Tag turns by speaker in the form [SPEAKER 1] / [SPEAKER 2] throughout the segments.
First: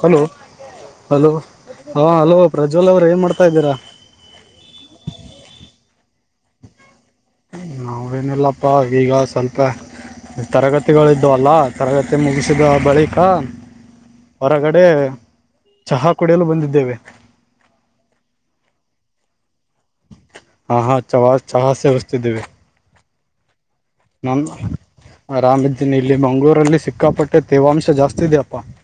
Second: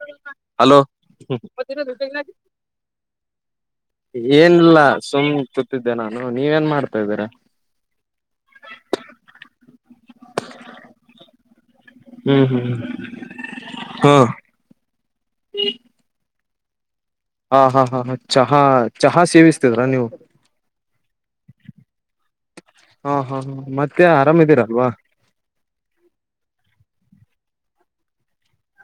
[SPEAKER 1] hello
[SPEAKER 2] hello
[SPEAKER 1] hello ಹಾ hello Prajwal ಅವರು ಏನ್ ಮಾಡ್ತಾ ಇದ್ದೀರಾ
[SPEAKER 2] ನ ನೀವ ಏನ್ ಮಾಡ್
[SPEAKER 1] ನಾವೇನಿಲ್ಲಪ್ಪಾ ಈಗ ಸ್ವಲ್ಪ ತರಗತಿಗಳಿದ್ದವಲ್ಲ ತರಗತಿ
[SPEAKER 2] ಹ್ಮ್
[SPEAKER 1] ಮುಗಿಸಿದ ಬಳಿಕ
[SPEAKER 2] ಹಾ
[SPEAKER 1] ಹೊರಗಡೆ
[SPEAKER 2] [inaudible]
[SPEAKER 1] ಕಡೆಯಲು ಬಂದಿದ್ದೇವೆ
[SPEAKER 2] ಹಾ ಹಾ ಹಾ ಹಾ ಚಹಾ ಚಹಾ ಸೇವಿಸ್
[SPEAKER 1] ಹಾ ಹಾ ಚ ಚಹ ಸೇವಿಸ್ತೀದ್ದಿವಿ
[SPEAKER 2] ಹಾ ಹಾ ಹಾ ಮತ್ತೆ ಮತ್ತೆ ಆರಾಮ ಇದ್ದಿರಲ್ಲ
[SPEAKER 1] ಇ ಇಲ್ಲಿ ಮಂಗಗಳೂರಲ್ಲಿ ಸಿಕ್ಕಾಪಟ್ಟೆ ತೇವಾಂಶ ಜಾಸ್ತಿ ಇದೆ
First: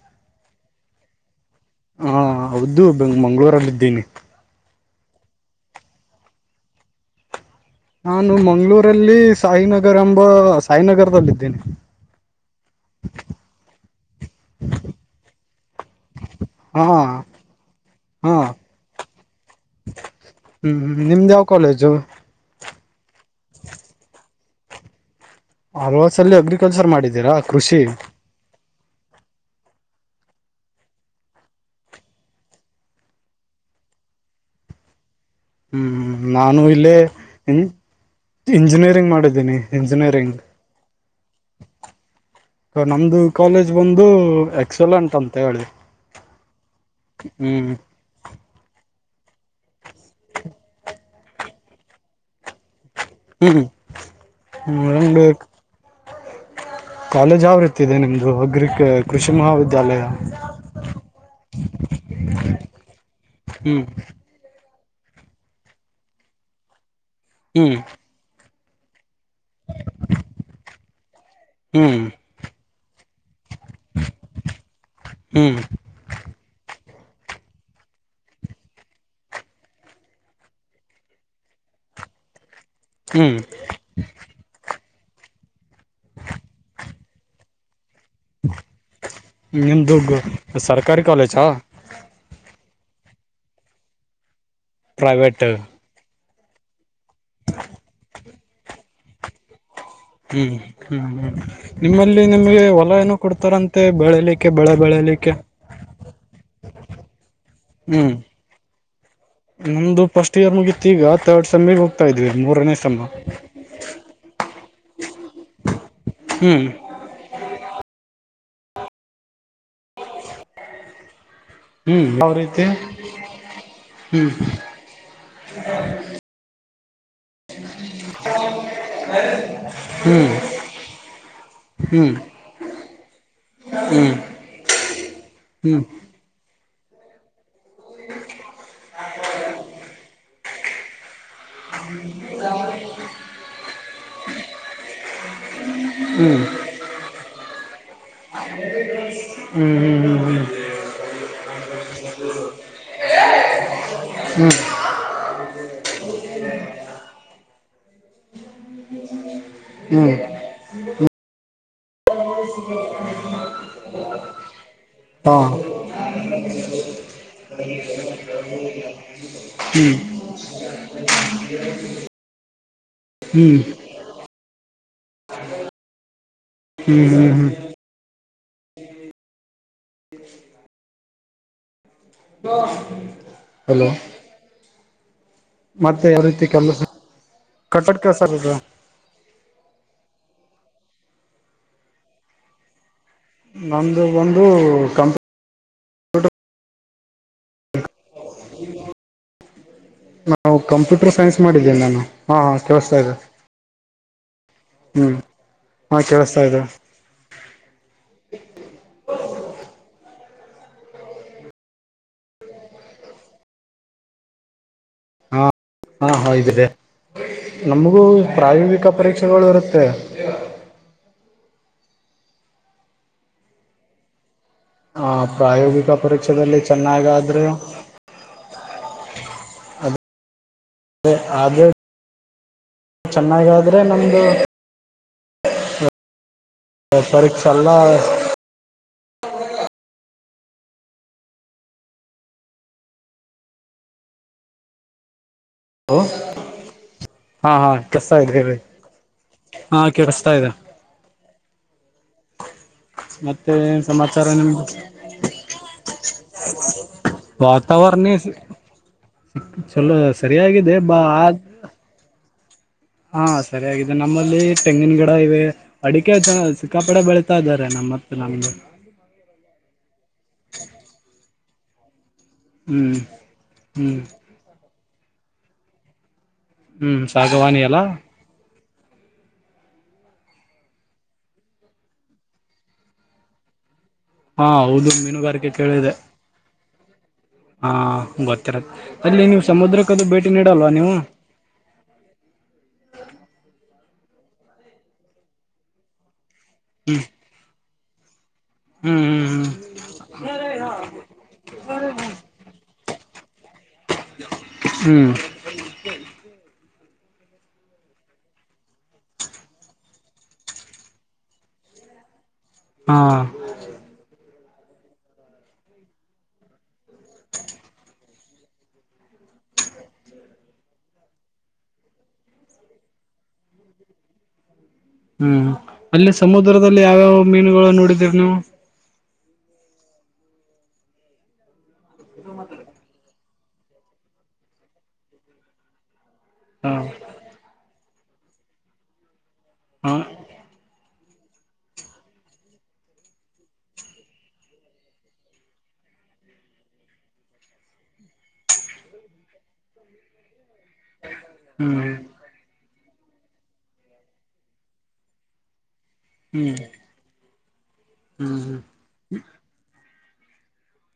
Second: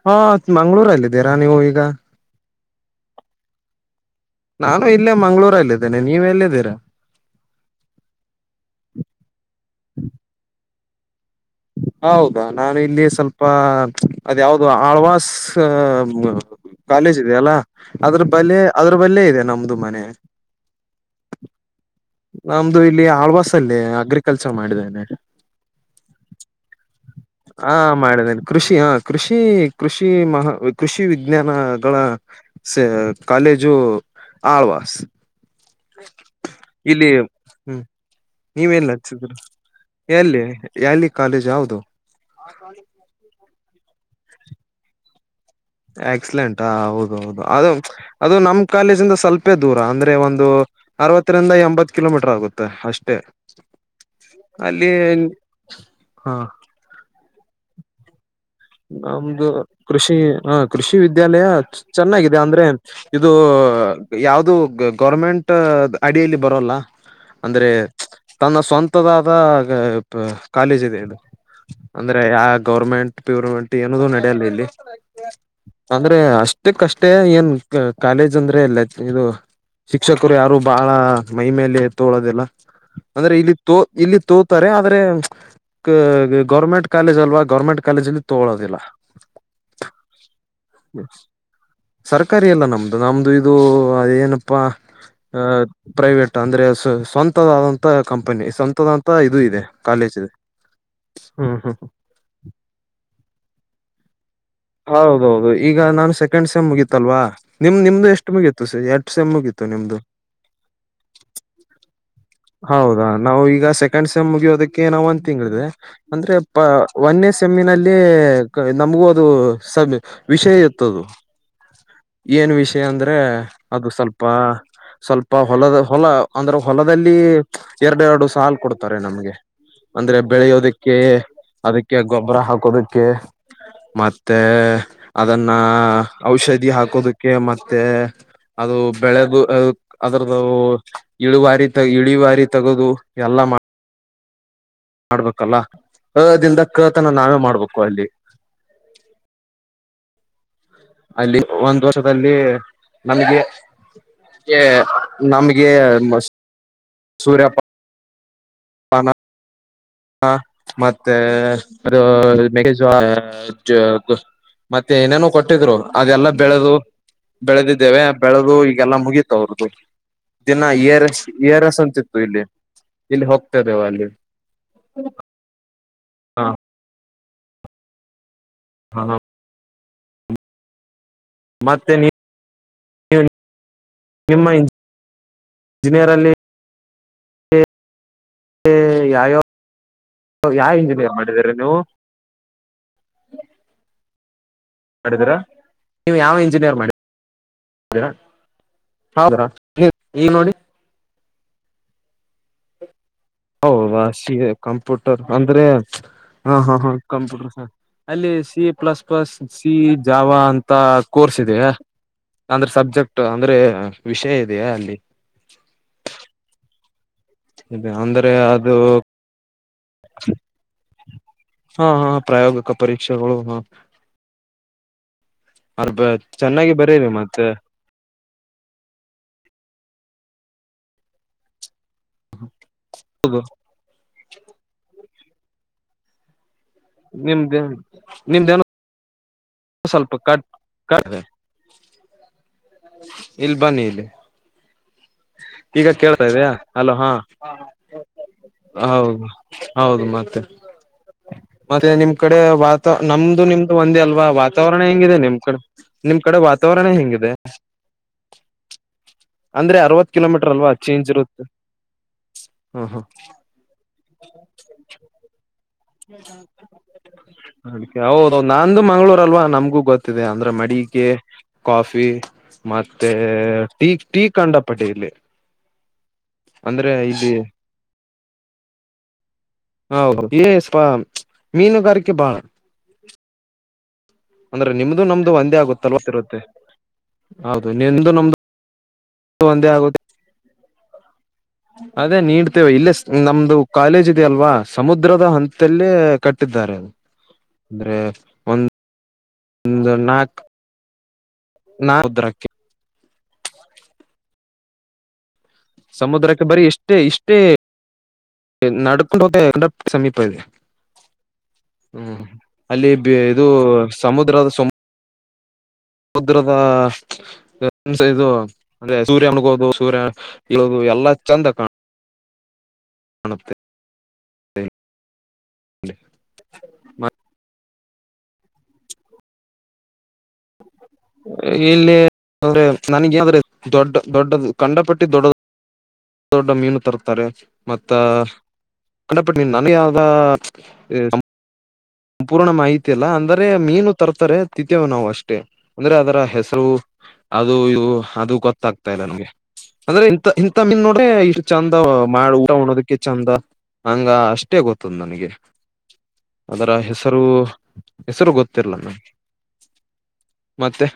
[SPEAKER 2] ಹಾ ಮಂಗ್ಗಳೂರಲ್ಲಿದ್ದೀರಾ ನೀವು ಈಗ
[SPEAKER 1] ಹಾ ಹೌದು ಬೆ್ ಮಂಗಳೂರಲ್ಲಿದ್ದೀನಿ
[SPEAKER 2] ನಾನು ಇಲ್ಲೇ ಮಂಗ್ಗಳೂರಲ್ಲಿದ್ದೇನೆ ನೀವ ಎಲ್ಲಿದ್ದೀರಾ
[SPEAKER 1] ನಾನು ಮಂಗ್ಗಳೂರಲ್ಲಿ ಸಾಯಿನಗರ್ ಎಂಬ ಸಾಯಿ ನಗರದಲ್ಲಿ
[SPEAKER 2] ಹೌದಾ ನಾನು ಇಲ್ಲಿ ಸ್ವಲ್ಪ ಅದ ಯಾವ್ದ ಆಳ್ವಾಸ್
[SPEAKER 1] ಹಾ
[SPEAKER 2] ಕಾಲೇಜ್ ಇದೆ ಅಲ್ಲ ಅದ್ರ
[SPEAKER 1] ಹಾ
[SPEAKER 2] ಬಲ್ಲ ಅದ್ರ ಬಲ್ಲೇ ಇದೆ ನಮ್ದು ಮನೆ
[SPEAKER 1] ಹ್ಮ್ ನಿಮ್ದು ಯಾವ ಕಾಲೇಜು
[SPEAKER 2] ನಮ್ದ ನಮ್ದು ಇಲ್ಲಿ ಆಳ್ವಾಸ ಅಲ್ಲೇ ಅಗ್ರಿ ಕೆಲಸ ಮಾಡಿದ್ದೇನೆ
[SPEAKER 1] ಆಳ್ವಾಸ ಅಲ್ಲಿ ಅಗ್ರಿಕಲ್ಚರ್ ಮಾಡಿದ
[SPEAKER 2] ಹಾ ಮಾಡಿದೇನೆ ಕೃಷಿ ಹ ಕೃಷಿ ಕೃಷಿ ಕೃಷಿ ಮಹಾ ಕೃಷಿ ವಿಜ್ಞಾನಗಳ ಕಾಲೇಜು ಆಳ್ವಾಸ್
[SPEAKER 1] ಹ್ಮ್ ನಾನು ಇಲ್ಲೇ
[SPEAKER 2] ಇಲ್ಲಿ ಹ್ಮ್ ನೀವೇನ್
[SPEAKER 1] ಇಂಜಿನಿಯರಿಂಗ್
[SPEAKER 2] ಹಚ್ಚಿದ್ರು
[SPEAKER 1] ಮಾಡಿದ್ದೀನಿ ಇಂಜಿನಿಯರಿಂಗ್
[SPEAKER 2] ಎಲ್ಲಿ ಎಲ್ಲಿ ಕಾಲೇಜ್ ಯಾವುದು
[SPEAKER 1] ನಮ್ದು ಕಾಲೇಜ್ ಬಂದು ಎಕ್ಸಲ್ಂಟ್ ಅಂತ ಹೇಳಿ
[SPEAKER 2] ಆಕ್ಸಲೆಂಟ್ ಆ ಹೌದ ಹೌದು
[SPEAKER 1] ಹ್ಮ್
[SPEAKER 2] ಅದು ಅದು ನಮ್ ಕಾಲೇಜಿಂದ ಸ್ವಲ್ಪೇ ದೂರ ಅಂದ್ರೆ ಒಂದು ಅರವತ್ತರಿಂದ ಎಂಬತ್ ಕಿಲೋಮೀಟರ್ ಆಗುತ್ತೆ ಅಷ್ಟೆ
[SPEAKER 1] ಹ್ಮ್
[SPEAKER 2] ಅಲ್ಲಿ
[SPEAKER 1] ನಮ್ದು
[SPEAKER 2] ಹಾ
[SPEAKER 1] ವ್ ಇತ [unintelligible] ನಿಮ್ದು ಅಗ್ರಿ ಕೃಷಿ
[SPEAKER 2] ನಮ್ದು
[SPEAKER 1] ಮಹಾವಿದ್ಯಾಲಯ
[SPEAKER 2] ಕೃಷಿ ಹ ಕೃಷಿ ವಿದ್ಯಾಲಯ ಚೆನ್ನಾಗಿದೆ ಅಂದ್ರೆ ಇದು
[SPEAKER 1] ಹ್ಮ್
[SPEAKER 2] ಯಾವ್ದು ಗೌರ್ಮೆಂಟ್ ಅಡಿಯಲ್ಲಿ ಬರೋಲ್ಲ ಅಂದ್ರೆ
[SPEAKER 1] ಹ್ಮ್
[SPEAKER 2] ತನ್ನ ಸ್ವಂತದ ಕಾಲೇಜ್ ಇದೆಡು
[SPEAKER 1] ಹ್ಮ್
[SPEAKER 2] ಅಂದ್ರೆ ಯ ಗೌರ್ಮೆಂಟ್ ಏನ ನಡಲ್ಲ ಇಲ್ಲಿ
[SPEAKER 1] ಹ್ಮ್
[SPEAKER 2] ಅಂದ್ರೆ ಅಷ್ಟ ಅಷ್ಟೇ ಏನ್ ಕಾಲೇಜ್ ಅಂದ್ರೆ ಇಲ್ಲ ಇದು ಶಿಕ್ಷಕರು ಯಾರು ಬಹಳ ಮೈ ಮೇಲೆ ತೋಳೋದಿಲ್ಲ ಅಂದ್ರೆ
[SPEAKER 1] ಹ್ಮ್
[SPEAKER 2] ಇಲ್ಲಿ ತೋ ಇಲ್ಲಿ ತೋತಾರೆ [unintelligible] ಗೌರ್ಮೆಂಟ್ ಕಾಲೇಜ್ ಅಲ್ವ ಗೋರ್ಮೆಂಟ್ ಕಾಲೇಜಲ್ಲಿ
[SPEAKER 1] ನಿಮ್ದು ಸರ್ಕಾರಿ ಕಾಲೇಜಾ
[SPEAKER 2] ಅ ನಮ್ಮದು ಇದು ಅದೇಏನು ಪ
[SPEAKER 1] ಪ್ರೈವೇಟ್
[SPEAKER 2] ಪ್ರೈವೇಟ್ ತಾಂ [inaudible] [unintelligible] ದ್ರೆಸ್ ಸ್ವಂತದಾದಂತಹ ಕಂಪನಿ ಸ್ವಂತದ ಮತ್ತ ಇದು ಇದೆ ಕಾಲೇಜ್ ಇದೆ
[SPEAKER 1] ಹ್ಮ್ ಹ್ಮ್ ಹ್ಮ್ ನಿಮ್ಮಲ್ಲಿ ನಿಮ್ಗೆ ಹೊಲ ಏನ ಕೊಡ್ತಾರಂತೆ ಬೆಳಲಿಕ್ಕೆ ಬೆಳೆ ಬೆಳಲಿಕ್ಕೆ
[SPEAKER 2] ಹೌದೌದು ಈಗ ನಾನ್ ಸೆಕೆಂಡ್ ಸೆಮ್ ಮುಗಿತಲ್ವಾ ನಿಮ್ ನಿಮ್ದು
[SPEAKER 1] ಹ್ಮ್
[SPEAKER 2] ಎಷ್ಟು ಮುಗಿಯತು ಸ ಎ ಸಮ್ ಮುಗತು ನಿಮ್ದು
[SPEAKER 1] ನಮ್ದು ಫಸ್ಟ್ ಇಯರ್ ಮುಗೀತಿ ಈಗ ತರ್ಡ್ ಸೆಮ್ಮಿಗೆ ಹೋಗ್ತಾ ಇದ್ವಿ ಮೂರನೇ ಸೆಮ್
[SPEAKER 2] ಹೌದಾ ನಾವು ಈಗ ಸೆಕೆಂಡ್ ಸೆಮ್ ಮುಗಿಯೋದಕ್ಕೆ ನಾವು ಒಂದ್ ತಿಂಗಳಿದೆ ಅಂದ್ರೆ
[SPEAKER 1] ಹ್ಮ್
[SPEAKER 2] ಒಂದೇ ಸೆಮ್ಮಿನಲ್ಲಿ ನಮಗೂ ಅದು ಸ [inaudible] ವಿಷಯ ಒತದು
[SPEAKER 1] ಹ್ಮ್ ಯಾವ
[SPEAKER 2] ಏನ್
[SPEAKER 1] ರೀತಿ
[SPEAKER 2] ವಿಷಯ ಅಂದ್ರೆ ಅದು ಸ್ವಲ್ಪ ಸ್ವಲ್ಪ ಹೊಲದ ಹೊಲ ಅಂದ್ರೆ ಹೊಲದಲ್ಲಿ ಎರಡೆರಡು ಸಾಲು ಕೊಡ್ತಾರೆ ನಮ್ಗೆ ಅಂದ್ರೆ
[SPEAKER 1] ಹ್ಮ್
[SPEAKER 2] ಬೆಳೆಯೋದಕ್ಕೆ ಅದಕ್ಕೆ
[SPEAKER 1] ಹ್ಮ್
[SPEAKER 2] ಗೊಬ್ಬರ ಹಾಕೋದಕ್ಕೆ
[SPEAKER 1] ಹ್ಮ್
[SPEAKER 2] ಮತ್ ಮತ್ತೆ ಅದನ್ನ
[SPEAKER 1] ಹ್ಮ್
[SPEAKER 2] ಔಷಧಿ ಹಾಕ ಕೋದಕ್ಕೆ ಮತ್ ಮತ್ತೆ ಅದು ಬೆಳೆದು ಅದ್ರ ಅದು ಇಳುವಾರಿ ತ ಇಳಿವಾರಿ ತಗೋದು ಎಲ್ಲ ಮಾಡ ಮಾಡಾಡ್ಬ ಲ್ಲ ಹದಿಂದ ಕತನ ನಾವೇ ಮಾಡ್ಬೇಕು ಅಲ್ಲಿ
[SPEAKER 1] ಹ್ಮ್ ಹ್ಮ್ ಹ್ಮ್
[SPEAKER 2] ಅಲ್ಲಿ ಒಂದು ವರ್ಷದಲ್ಲಿ ನಮಗೆ ನಮ್ಗೆ ಸೂರ್ಯಪ್ಪ ಅನ
[SPEAKER 1] ಹ್ಮ್
[SPEAKER 2] ಹಾ ಮತ್ತೆ ಅ ಮ [unintelligible] ಮತ್ತೆ ಏನೇನೋ
[SPEAKER 1] ಹಾ
[SPEAKER 2] ಕೊಟ್ಟಿದ್ರು ಅದೆಲ್ಲ ಬೆಳೆದು ಬೆಳೆದಿದ್ದೇವೆ ಬೆಳೆದು ಈಗೆಲ್ಲಾ ಮುಗೀತ ಅವ್ರದ್ದು
[SPEAKER 1] ಹ್ಮ್
[SPEAKER 2] ದಿನ ಏರ್ ಏರ್ಸ್ ಅಂತಿತ್ತು ಇಲ್ಲಿ ಇಲ್ಲಿ
[SPEAKER 1] ಹ್ಮ್
[SPEAKER 2] ಹೋಗ್ತದೆೇವು ಅಲ್ಲಿ ಹ್ಮ [unintelligible] ಹಾ [unintelligible]
[SPEAKER 1] ಹ್ಮ್ ಹ್ಮ್ ಹ್ಮ್
[SPEAKER 2] ಹಾ [unintelligible] ಮತ್ತೆ ನೀ [inaudible]
[SPEAKER 1] ಹಲೋ
[SPEAKER 2] ನಿಮ್ಮ
[SPEAKER 1] ಮತ್ತೆ
[SPEAKER 2] ಇಂಜಿನಿಯರ್
[SPEAKER 1] ಯಾವ ರೀತಿ ಕೆಲಸ ಕಟ್ಟಡ
[SPEAKER 2] ಹ ಯಾಯೋ ಯಾವ ಇಂಜಿನಿಯರ್ ಮಾಡಿದರೆ ನೀವು
[SPEAKER 1] ನಮದು ಒಂದು ಕಂಪ್ಯ
[SPEAKER 2] ರ ಹೌದ್ರಾ
[SPEAKER 1] ನಾವು ಕಂಪ್ಯೂಟರ್ ಸೈನ್ಸ್ ಮಾಡಿದ್ದೇನೆ ನಾನು ಹಾಂ ಹಾಂ ಕಳಿಸ್ತಾ ಇದದೆ
[SPEAKER 2] ಹೌದಾ ಸಿ [unintelligible] ಕಂಪ್ಯೂಟರ್ ಅಂದ್ರೆ
[SPEAKER 1] ಕೇಳಿಸ್ತಾ
[SPEAKER 2] ಹ
[SPEAKER 1] ಇದೆ
[SPEAKER 2] ಹಾ ಹಾ ಕಂಪ್ಯೂಟರ್ ಸ ಅಲ್ಲಿ C plus plus C Java ಅಂತ ಕೋರ್ಸ್ ಇ ಅಂದ್ರೆ ಸಬ್ಜೆಕ್ಟ್ ಅಂದ್ರೆ ವಿಷಯ ಇೆಯಾ ಅಲ್ಲಿ
[SPEAKER 1] ಹಾ ಹಾ ಹ ಇದ್ದಿದೆ
[SPEAKER 2] ಇದೆ
[SPEAKER 1] ನಮಗೂ
[SPEAKER 2] ಅಂದ್ರೆ ಅದು
[SPEAKER 1] ಪ್ರಾಯೋಗಿಕ ಪರೀಕ್ಷೆಗಳು ಇರುತ್ತೆ
[SPEAKER 2] ಹಾ ಹಾ ಪ್ರಾಯೋಗಿಕ ಪರೀಕ್ಷೆಗಳು ಹಾ
[SPEAKER 1] ಹ ಪ್ರಾಯೋಗಿಕ ಪರೀಕ್ಷದಲ್ಲಿ
[SPEAKER 2] ಬರೀರಿ
[SPEAKER 1] ಚೆನ್ನಾಗಾದರೆ
[SPEAKER 2] ಮತ್ತೆ
[SPEAKER 1] ಹ ಆದದ [unintelligible]
[SPEAKER 2] ಹೌದು
[SPEAKER 1] ಚೆನ್ನಾಗಾದ್ರೆ ನಮ್ದು
[SPEAKER 2] ನಿಮ್ದೇ ನಿಮ್ದೇನು
[SPEAKER 1] ಹ [unintelligible]
[SPEAKER 2] ಸ್ವಲ್ಪ ಕಟ್ ಕ ಇಲ್ಲಿ ಬನ್ನಿ ಇಲ್ಲಿ ಈಗ ಕೇಳ್ತಾ ಇದ್ಯಾಾ ಅಲೋ ಹಾ
[SPEAKER 1] ಹಾ ಕೆಲ್ಸ ಇದೆ ಹೇಳಿ
[SPEAKER 2] ಹೌದು
[SPEAKER 1] ಹಾ
[SPEAKER 2] ಹೌದು
[SPEAKER 1] ಕೇಳಿಸ್ತಾ
[SPEAKER 2] ಮತ್ತೆ
[SPEAKER 1] ಇದೆ
[SPEAKER 2] ಮತ್ತೆ ನಿಮ್ ಕಡೆ ವಾತ ನಮ್ದು
[SPEAKER 1] ಮತ್ತೆ
[SPEAKER 2] ನಿಮ್ದು
[SPEAKER 1] ಏನ್
[SPEAKER 2] ಒಂದೇ ಅಲ್ವಾ
[SPEAKER 1] ಸಮಾಚಾರ ನಿಮ್ದು
[SPEAKER 2] ವಾತಾವರಣ ಹೆಂಗಿದೆ ನಿಮ್ ಕಡೆ ನಿಮ್ ಕಡೆ ವಾತಾವರಣ ಹೆಂಗಿದೆ
[SPEAKER 1] ವಾತಾವರಣ
[SPEAKER 2] ಅಂದ್ರ ಅವತ್ ಕಿಲೋಮೀಟರ್ ಅಲ್ವಾ
[SPEAKER 1] ಹಗಿದೆ ಬಾ
[SPEAKER 2] ಚೇಂಜ್ ಇರುತ್ತೆ ಹ ಹ
[SPEAKER 1] ಹಾ ಸರಿಯಾಗಿದೆ ನಮ್ಮಲ್ಲಿ ತೆಂಗಿನ ಗಿಡ ಇವೆ ಅಡಿಕೆ ಸಿಕ್ಕಾಪಡೆ ಬೆಳೀತಾ ಇದ್ದಾರೆ
[SPEAKER 2] ಅ
[SPEAKER 1] ನಮ್ಮತ್ತ
[SPEAKER 2] ಹೌದ
[SPEAKER 1] ನಮ್ದು
[SPEAKER 2] ನಂದುು ಮಂಗ್ಗಳೂರ್ ಅಲ್ವಾ ನಮ್ಗು ಗೊತ್ತಿದೆ ಅಂದ್ರೆ ಮಡಿಕೆ ಕಾಫಿ
[SPEAKER 1] ಹ್ಮ್
[SPEAKER 2] ಮತ್ತೆ ಟೀ
[SPEAKER 1] ಹ್ಮ್
[SPEAKER 2] ಟೀ ಕಂಡ ಪಟೇಲ್ಲಿ
[SPEAKER 1] ಹ್ಮ್ ಸಾಗವಾಣಿ ಎಲ್ಲಾ
[SPEAKER 2] ಹ ಇ ಮೀನುಗಾರಕ್ಕೆ ಬಳ
[SPEAKER 1] ಹಾ
[SPEAKER 2] ಅಂದ್ರೆ
[SPEAKER 1] ಹೌದು
[SPEAKER 2] ನಿಮ್ದು ನಮ್ದು
[SPEAKER 1] ಮೀನುಗಾರಿಕೆ
[SPEAKER 2] ಒಂದೇ
[SPEAKER 1] ಕೇಳಿದೆ
[SPEAKER 2] ಆಗುತ್ತಲ್ ಗರುತ್ತೆ
[SPEAKER 1] ಹಾ ಗೊತ್ತರ
[SPEAKER 2] ಒಂದೇ ಅದೇ ನೀಡ್ತೇವೆ ಇಲ್ಲೇ ನಮ್ದು ಕಾಲೇಜ್ ಇದೆಯಲ್ವಾ ಸಮುದ್ರದ ಹಂತಲ್ಲ ಕಟ್ಟಿದ್ದಾರೆ ಅ ಅಂದ್ರೆ ಒಂದ
[SPEAKER 1] ಹ್ಮ್ ಹ್ಮ್ ಹ ನ ರ ಹಾ
[SPEAKER 2] ನಾ ಉದ್ರಕ್ಕೆ
[SPEAKER 1] ಹ್ಮ್
[SPEAKER 2] ಸಮುದ್ರಕ್ಕೆ ಬರಿ ಎಷ್ಟು ಇಷ್ಟ ಇಷ್ಟೇ ನಡ್ಕೊಂಡು ಹ ಸಮೀಪ ಇದೆ ಹ್ಮ್ ಅಲ್ಲಿ
[SPEAKER 1] ಹಾ
[SPEAKER 2] ಇದು ಸಮುದ್ರದ ಸು ಸಮುದ್ರದ ಹ್ಮ ಇದು ಅಂದೆ ಸೂರ್ಯನಮುಣುಗೋದು ಸೂರ್ಯ ಇದು ಎಲ್ಲಾ ಚಂದಾಣ ಮಂತೆ
[SPEAKER 1] ಹು ಅಲ್ಲಿ ಸಮುದ್ರದಲ್ಲಿ ಯಾವ್ಯಾವ ಮೀನುಗಳು ನೋಡಿ ಇನು
[SPEAKER 2] ಇಲ್ಲಿ ಹಾಗೇ ನನಗ್ ದೊಡ್ಡ ದೊಡ್ಡದು ಕಂಡ ಪಟ್ಟಿ ದೊಡ್ಡದು ದೊಡ್ಡ ದೊಡ್ಡ
[SPEAKER 1] ಹಾ
[SPEAKER 2] ಮೀನು ತರುತ್ತಾರೆ ಮತ್ತ ಬಟ್ ನೀನ್ ನನಗೆ
[SPEAKER 1] ಹಾ
[SPEAKER 2] ಯಾವ್ದ ಹ ಸಂಪೂರ್ಣ ಮಾಹಿತಿ ಇಲ್ಲ ಅಂದ್ರೆ ಮೀನು ತರ್ತಾರೆ ತಿಂತ್ತೇವೆ ನಾವು ಅಷ್ಟೇ ಅಂದ್ರೆ ಅದರ ಹೆಸರು ಅದು ಇದು ಅದು ಗೊತ್ತಾಗ್ತಾ ಇಲ್ಲ ನನ್ಗೆ ಅಂದ್ರೆ ಇ ಇಂಥ ಮೀನು ನೋ ಇಷ್ಟು ಚಂದ
[SPEAKER 1] ಹ್ಮ್
[SPEAKER 2] ಮಾಡ ಊಟ ಚಂದ ಹಂಗ ಅಷ್ಟೇ ಗೊತ್ತದ ನನಗೆ
[SPEAKER 1] ಹ್ಮ್
[SPEAKER 2] ಅದರ ಹೆಸರು ಹೆಸರು
[SPEAKER 1] ಹ್ಮ್ ಹ್ಮ್
[SPEAKER 2] ಗೊತ್ತಿರಲ್ಲ ಮತ್ತೆ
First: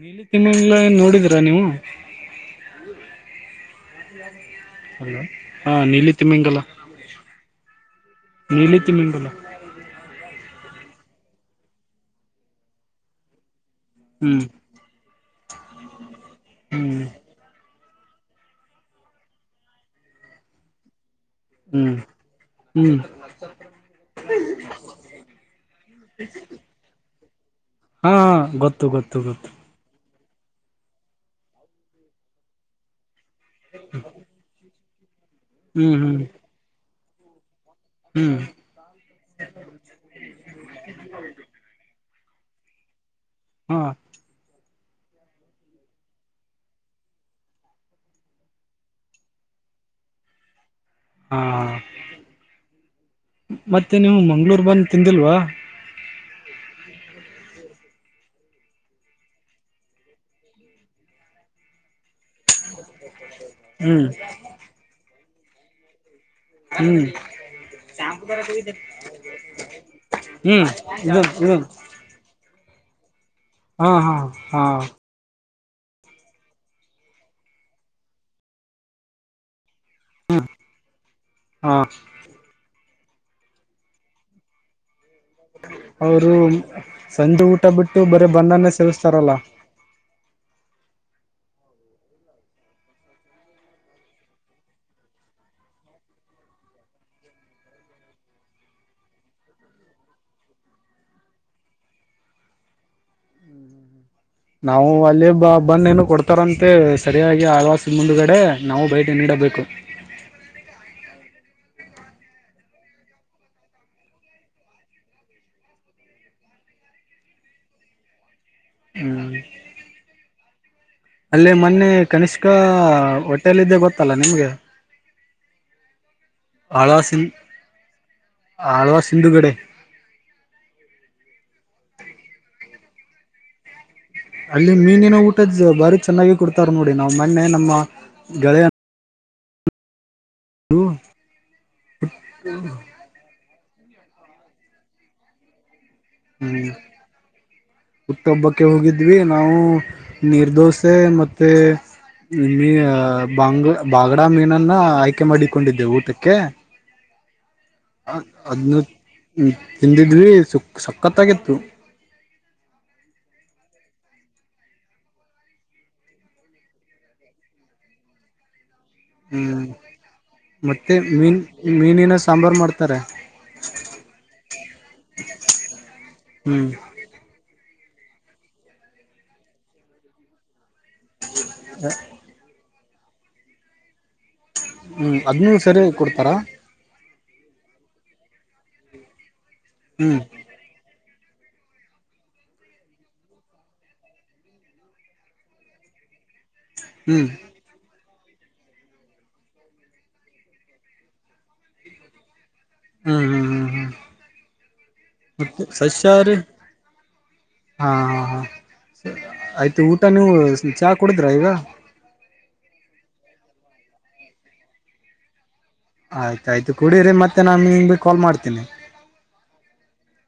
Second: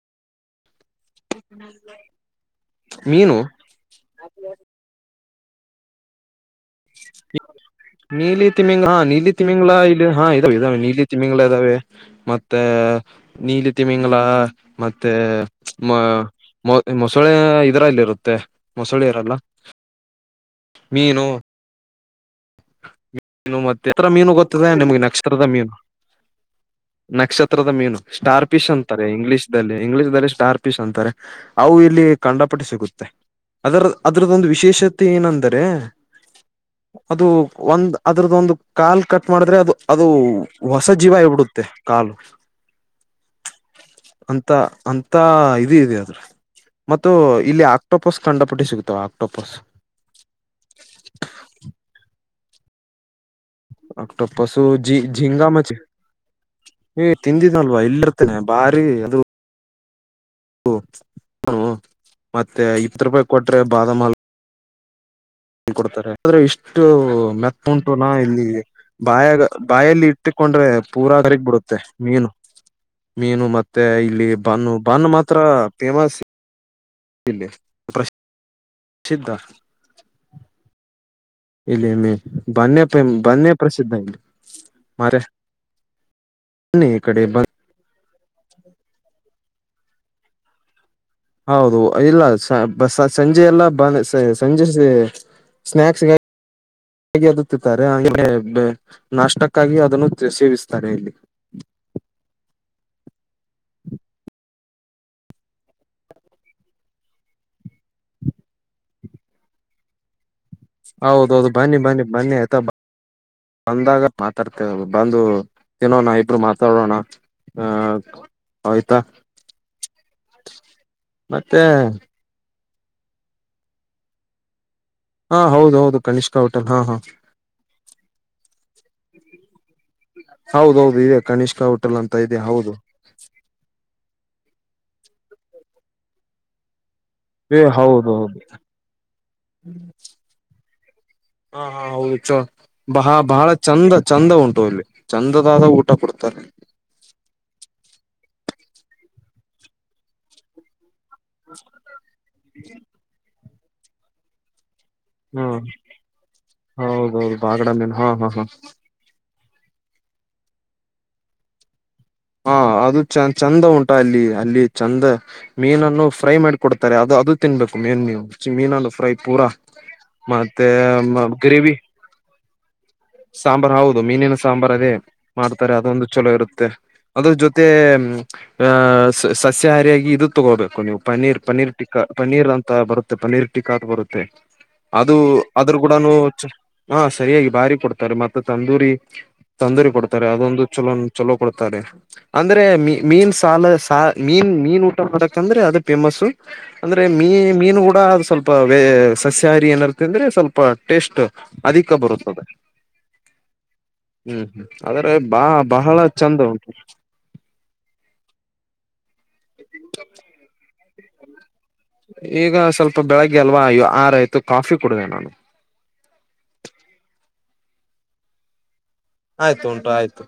[SPEAKER 1] ನೀಲಿ ತಿಮ್ಮಿಂಗಲ ನೋಡಿದೀರಾ ನೀವು
[SPEAKER 2] ಮೀನು
[SPEAKER 1] ಹಾ ನೀಲಿ ತಿಮ್ಮಿಂಗಲ
[SPEAKER 2] ನೀಲಿ ತಿಮಿಂಗಿಲ ಹ
[SPEAKER 1] ತಿಮಿಂಗಲ
[SPEAKER 2] ನೀಲಿ ತಿಮಿಂಗಿಲ ಹ ಅದಾವೇ ನೀಲಿ ತಿಮಿಂಗ್ಳ ಇದ್ದಾವೆ ಮತ್ತೆ ನೀಲಿ ಹತ್ತಮಿಂಗಲ
[SPEAKER 1] ಹ್ಮ್
[SPEAKER 2] ಮತ್ತೆ ಮ ಮ
[SPEAKER 1] ಹ್ಮ್
[SPEAKER 2] ಮೊಸಳೆ ಇದ್ರಲ್ಲಿ ಇರುತ್ತೆ ಮೊಸಳಿರೆಲ್ಲ ಮೀನು
[SPEAKER 1] ಹ್ಮ್ ಹ್ಮ್
[SPEAKER 2] ಮೀನು ಮತ್ತೆತ್ರ ಮೀನು ಗೊತ್ತಿದೆ ನಿಮ್ಗೆ ನಕ್ಷತ್ರದ ಮೀನು ನಕ್ಷತ್ರದ ಮೀನು
[SPEAKER 1] ಹಾ
[SPEAKER 2] ಸ್ಟಾರ್ ಪಿಶ್
[SPEAKER 1] ಗೊತ್ತು
[SPEAKER 2] ಅಂತಾರೆ
[SPEAKER 1] ಗೊತ್ತು ಗೊತ್ತು
[SPEAKER 2] ಇಂಗ್ಲೀಷ್ಲ್ಲಿ ಇಂಗ್ಲೀಷ್ಲ್ಲಿ ಸ್ಟಾರ್ ಪೀಸ್ ಅಂತಾರೆ ಅವು ಇಲ್ಲಿ ಕಂಡ ಪಟ್ಟು ಸಿಗುತ್ತೆ ಅದರ ಅದ್ರದ್ದೊಂದು ವಿಶೇಷ ತೇಏನಂದಂತೆ
[SPEAKER 1] ಹ್ಮ್ ಹ್ಮ್
[SPEAKER 2] ಅದು ಒಂದ್ ಅದ್ರದ್ದ
[SPEAKER 1] ಹ್ಮ್
[SPEAKER 2] ಒಂದು ಕಾಲು ಕಟ್ ಮಾಡಿದ್ರೆ ಅದು ಅದು ಹೊಸ ಜೀವ ಇಬಿಡುತ್ತೆ ಕಾಲು
[SPEAKER 1] ಹಾ
[SPEAKER 2] ಅಂತ ಅಂತ ಇದ ಇದೆ ಅ್ರೆ ಮತ್ತು ಇಲ್ಲಿ ಆಕ್ಟೋಪಸ್ ಕಂಡಪಟ್ಟಿ ಸಿಗತಾವ ಆಕ್ಟೋಪಾಸ್
[SPEAKER 1] ಹಾ ಮತ್ತೆ ನೀವು ಮಂಗ್ಳೂರ್
[SPEAKER 2] ಆಕ್ಟೋಪಸು
[SPEAKER 1] ಬಂದು
[SPEAKER 2] ಜಿ
[SPEAKER 1] ತಿಂದಿಲ್ವಾ
[SPEAKER 2] ಜಿಂಗಾ ಮಚಿ ಏ ತಿಂದಿದ್ನಲ್ವಾ ಇಲ್ಲಿರ್ತೇನೆ ಭಾರಿ ಅದು ಓ ಹ ಮತ್ತೆ ಇತ್ ರೂಪಾಯಿ ಕೊಟ್ರೆ ಬಾದಾಮ
[SPEAKER 1] ಹ್ಮ್
[SPEAKER 2] ಹಲ್ ಹ ಕೊಡ್ತಾರೆ ್ರೆ ಇಷ್ಟು
[SPEAKER 1] ಹ್ಮ್
[SPEAKER 2] ಮೆತ್ತ ಉಂಟುನಾ ಇಲ್ಲಿ ಬಾಯ ಬಾಯಲ್ಲಿ
[SPEAKER 1] ಹ್ಮ್
[SPEAKER 2] ಇಟ್ಟಕೊಂಡ್ರೆ ಪೂರಾ
[SPEAKER 1] ಇದು
[SPEAKER 2] ಕರಿಗ್
[SPEAKER 1] ಇದು
[SPEAKER 2] ಬಿಿಡುತ್ತೆ ಮೀನು ಮೀನು ಮತ್ತೆ
[SPEAKER 1] ಹಾ ಹಾ
[SPEAKER 2] ಇಲ್ಲಿ
[SPEAKER 1] ಹಾ
[SPEAKER 2] ಬ್ಣ ಬನ್ ಮಾತ್ರ ಫೇಮಸ್ ಇಶ್ ಸಿದ್ಧ
[SPEAKER 1] ಹಾ
[SPEAKER 2] ಇಲ್ಲಮ್ಮೆ ಬನ್ನೆ ಬನ್ನೇ ಪ್ರಸಿದ್ಧ ಇಲ್ಲಿ ಮರ
[SPEAKER 1] ಅವರು
[SPEAKER 2] ಬ
[SPEAKER 1] ಸಂಜೆ ಊಟ ಬಿಟ್ಟು ಬರೇ ಬಧನ ಸಲ್ಲಸ್ತಾರಲ್ಲ
[SPEAKER 2] ಹೌದು ಇಲ್ಲ ಸಂಜೆಯೆಲ್ಲ ಬ ಸಂಜೆ ಸ್ನಾಕ್ಸ್ ಅದು ತಿತ್ತಾರೆ ಆೇಲೆ ನಾಷ್ಟಕ್ಕಾಗಿ ಅದನ್ನು ಸೇವಿಸ್ತಾರೆ ಇಲ್ಲಿ
[SPEAKER 1] ನಾವು ಅಲ್ಲಿೇ ಬ ಬಂದ್ ಏನು ಕೊಡ್ತಾರಂತೆ ಸರಿಯಾಗಿ ಆವಾಸದ ಮುಂದಗಡೆ ನಾವು ಭೇಟಿ ನೀಡಬೇಕು
[SPEAKER 2] ಹೌದೌದು ಬನ್ನಿ ಬನ್ನಿ ಬನ್ನಿ ಆಯ್ತಾ ಬಂದಾಗ ಮಾತಾಡ್ತೇ ಬಂದು ತಿನ್ನೋಣ ಇಬ್ರು ಮಾತಾಡೋಣ ಆ
[SPEAKER 1] ಹ್ಮ್ ಅಲ್ಲೇ
[SPEAKER 2] ಮತ್ತೆ
[SPEAKER 1] ಮೊನ್ನೆ ಕನಷ್ ಈಗ ಹೋಟೆಲ್ ಇದ್ದೆ ಗೊತ್ತಲ್ಲ ನಿಮ್ಗೆ
[SPEAKER 2] ಹಾ ಹೌದು ಹೌದು ಕನಿಷ್ಕಾ ಹೋಟೆಲ್ ಹಾ ಹಾ
[SPEAKER 1] ಹಳವಾ ಸಿಂಧುಗಡೆ
[SPEAKER 2] ಹೌದೌದು ಇದೆ ಕನಿಷ್ಕಾ ಹೋಟೆಲ್ ಅಂತ ಇದೆ ಹೌದು
[SPEAKER 1] ಅಲ್ಲಿ ಮೀನಿನ ಊಟದ ಭಾರಿ ಚೆನ್ನಾಗಿ ಕೊಡ್ತಾರ ನೋಡಿ ನಡಿ ನಾ್ ಮೊನ್ನೆ ನಮ್ಮ ಗೆಳೆಯ
[SPEAKER 2] ಹ್ಮ್
[SPEAKER 1] ಹ್ಮ
[SPEAKER 2] ಹಾ ಹಾ ಹೌದು ಬಹ ಬಹಳ ಚಂದ ಚಂದ ಉಂಟು ಇಲ್ಲಿ ಚಂದದಾದ ಊಷ್ಟ ಕೊಡ್ತಾರೆ
[SPEAKER 1] ಹುಟ್ಟೊಬ್ಬಕ್ಕೆ ಹೋಗಿದ್ವಿ ನಾವು ನಿರ್ದೋಷ ಮತ್ತ ಮತ್ತೆ ಬಂಗ ಬಾಗಡ ಮೀನನ್ನ ಆಯ್ಕೆ
[SPEAKER 2] ಹ್ಮ
[SPEAKER 1] ಮಾಡಿಕೊಂಡಿದ್ದೆ ಊಟಕ್ಕೆ
[SPEAKER 2] ಹೌದೌದು ಬಾಗಡ ಮೀನು ಹಾ ಹಾ ಹಾ
[SPEAKER 1] ಹದ್ೂ ಹ ತಿಂದಿದ್ರಿ ಸುಕ್ ಸಖತ್ತಾಗಿತ್ತು
[SPEAKER 2] ಹ ಅದು ಚ ಚಂದ ಉಂಟ ಅಲ್ಲಿ ಅಲ್ಲಿ ಚಂದ ಮೀನನ್ನು ಫ್ರೈ ಮಾಡಿಿಕ ಕೊಡ್ತಾರೆ ಅದು ಅದು ತಿನ್ಬೇಕು ಮೀನ್ ನೀವು ಮೀನನ್ನು ಫ್ರೈ ಪೂರಾ
[SPEAKER 1] ಹ್ಮ್ ಮತ್ತೆ ಮೀನ್
[SPEAKER 2] ಗ್ರೇವಿ
[SPEAKER 1] ಮೀನಿನ ಸಾಂಬಾರ್ು ಮಾಡ್ತ
[SPEAKER 2] ಸಾಂಬಾರ್ ಹೌದು ಮೀನಿನ ಸಾಂಬಾರ್ ಅದೇ ಮಾಡ್ತಾರೆ ಅದೊಂದು ಚಲೋ ಇರುತ್ತೆ
[SPEAKER 1] ಹ್ಮ್
[SPEAKER 2] ಅದ್ರ ಜೊತೆ ಮತ್ತ ಆ್ ಸಸ್ಯಹಾರಿಯಾಗಿ ಇದು ತಗೋಬೇಕು ನೀವು ಪನೀರ್ ಪನೀರ್ ಟಕ್ಕಾ ಪನೀರ್ ಅಂತ ಬರುತ್ತೆ ಪನೀರ್ ಟಿಿಕಾತ್ ಬರುತ್ತೆ ಅದು
[SPEAKER 1] ಹ್ಮ್ ಅದನ್ನು
[SPEAKER 2] ಅದ್ರ
[SPEAKER 1] ಸರಿ
[SPEAKER 2] ಕೂಡನು
[SPEAKER 1] ಕೊಡ್ತಾರಾ
[SPEAKER 2] ಹ ಸರಿಯಾಗಿ ಬಾರಿ ಕೊಡ್ತ ತರ್ ಮತ್ತ ತಂದೂರಿ ತೊಂದರೆ
[SPEAKER 1] ಹ್ಮ್
[SPEAKER 2] ಕೊಡ್ತಾರೆ ಅದೊಂದು ಚಲೋ ಚಲೋ ಕೊಡ್ತಾರೆ ಅಂದ್ರೆ ಮೀ ಮೀನ್ ಸಾಲ ಮೀನ್ ಮೀನ್ ಊಟ ಮಾಡಕಂದ್ರೆ ಅದು ಫೇಮಸ್ ಅಂದ್ರೆ
[SPEAKER 1] ಹ್ಮ್
[SPEAKER 2] ಮೀ ಮೀನು ಕೂಡ ಸ್ವಲ್ಪ ವೇ ಸಸ್ಯಾಹಾರಿ ಏನರ್ತ ಅಂದ್ರೆ ಸ್ವಲ್ಪ ಟೇಸ್ಟ್ ಅಧಿಕ ಬರುತ್ತದೆ
[SPEAKER 1] ಹ್ಮ್ ಹ್ಮ್ ಹ್ಮ್ ಹ್ಮ್
[SPEAKER 2] ಹ್ಮ್ ಹ್ಮ್ ಆದ್ರೆ ಬಾ
[SPEAKER 1] ಮತ್ತೆ
[SPEAKER 2] ಬಹಳ
[SPEAKER 1] ಸಸ್ಯಾಹಾರಿ
[SPEAKER 2] ಚಂದ ಉಂಟು
[SPEAKER 1] ಸರಿ ಆಯ್ತು ಊಟನ ನೀವು ಕುಡಿದ್ರ ಈಗ
[SPEAKER 2] ಈಗ ಸ್ವಲ್ಪ ಬೆಳಗ್ಗೆ ಅಲ್ವಾ ಆರಾಯಯ್ತು ಕಾಫಿ ಕುಡ್ಡೆ ನಾನು
[SPEAKER 1] ಆಯ್ತಾಯ್ತು ಕುಡ್ರರಿ ಮತ್ತೆ ನಾನು ಹಿಂಗ ಬಿ ಕಾಲ್ ಮಾಡ್ತೀನಿ
[SPEAKER 2] ಆಯ್ತು ಉಟು ಆಯ್ತು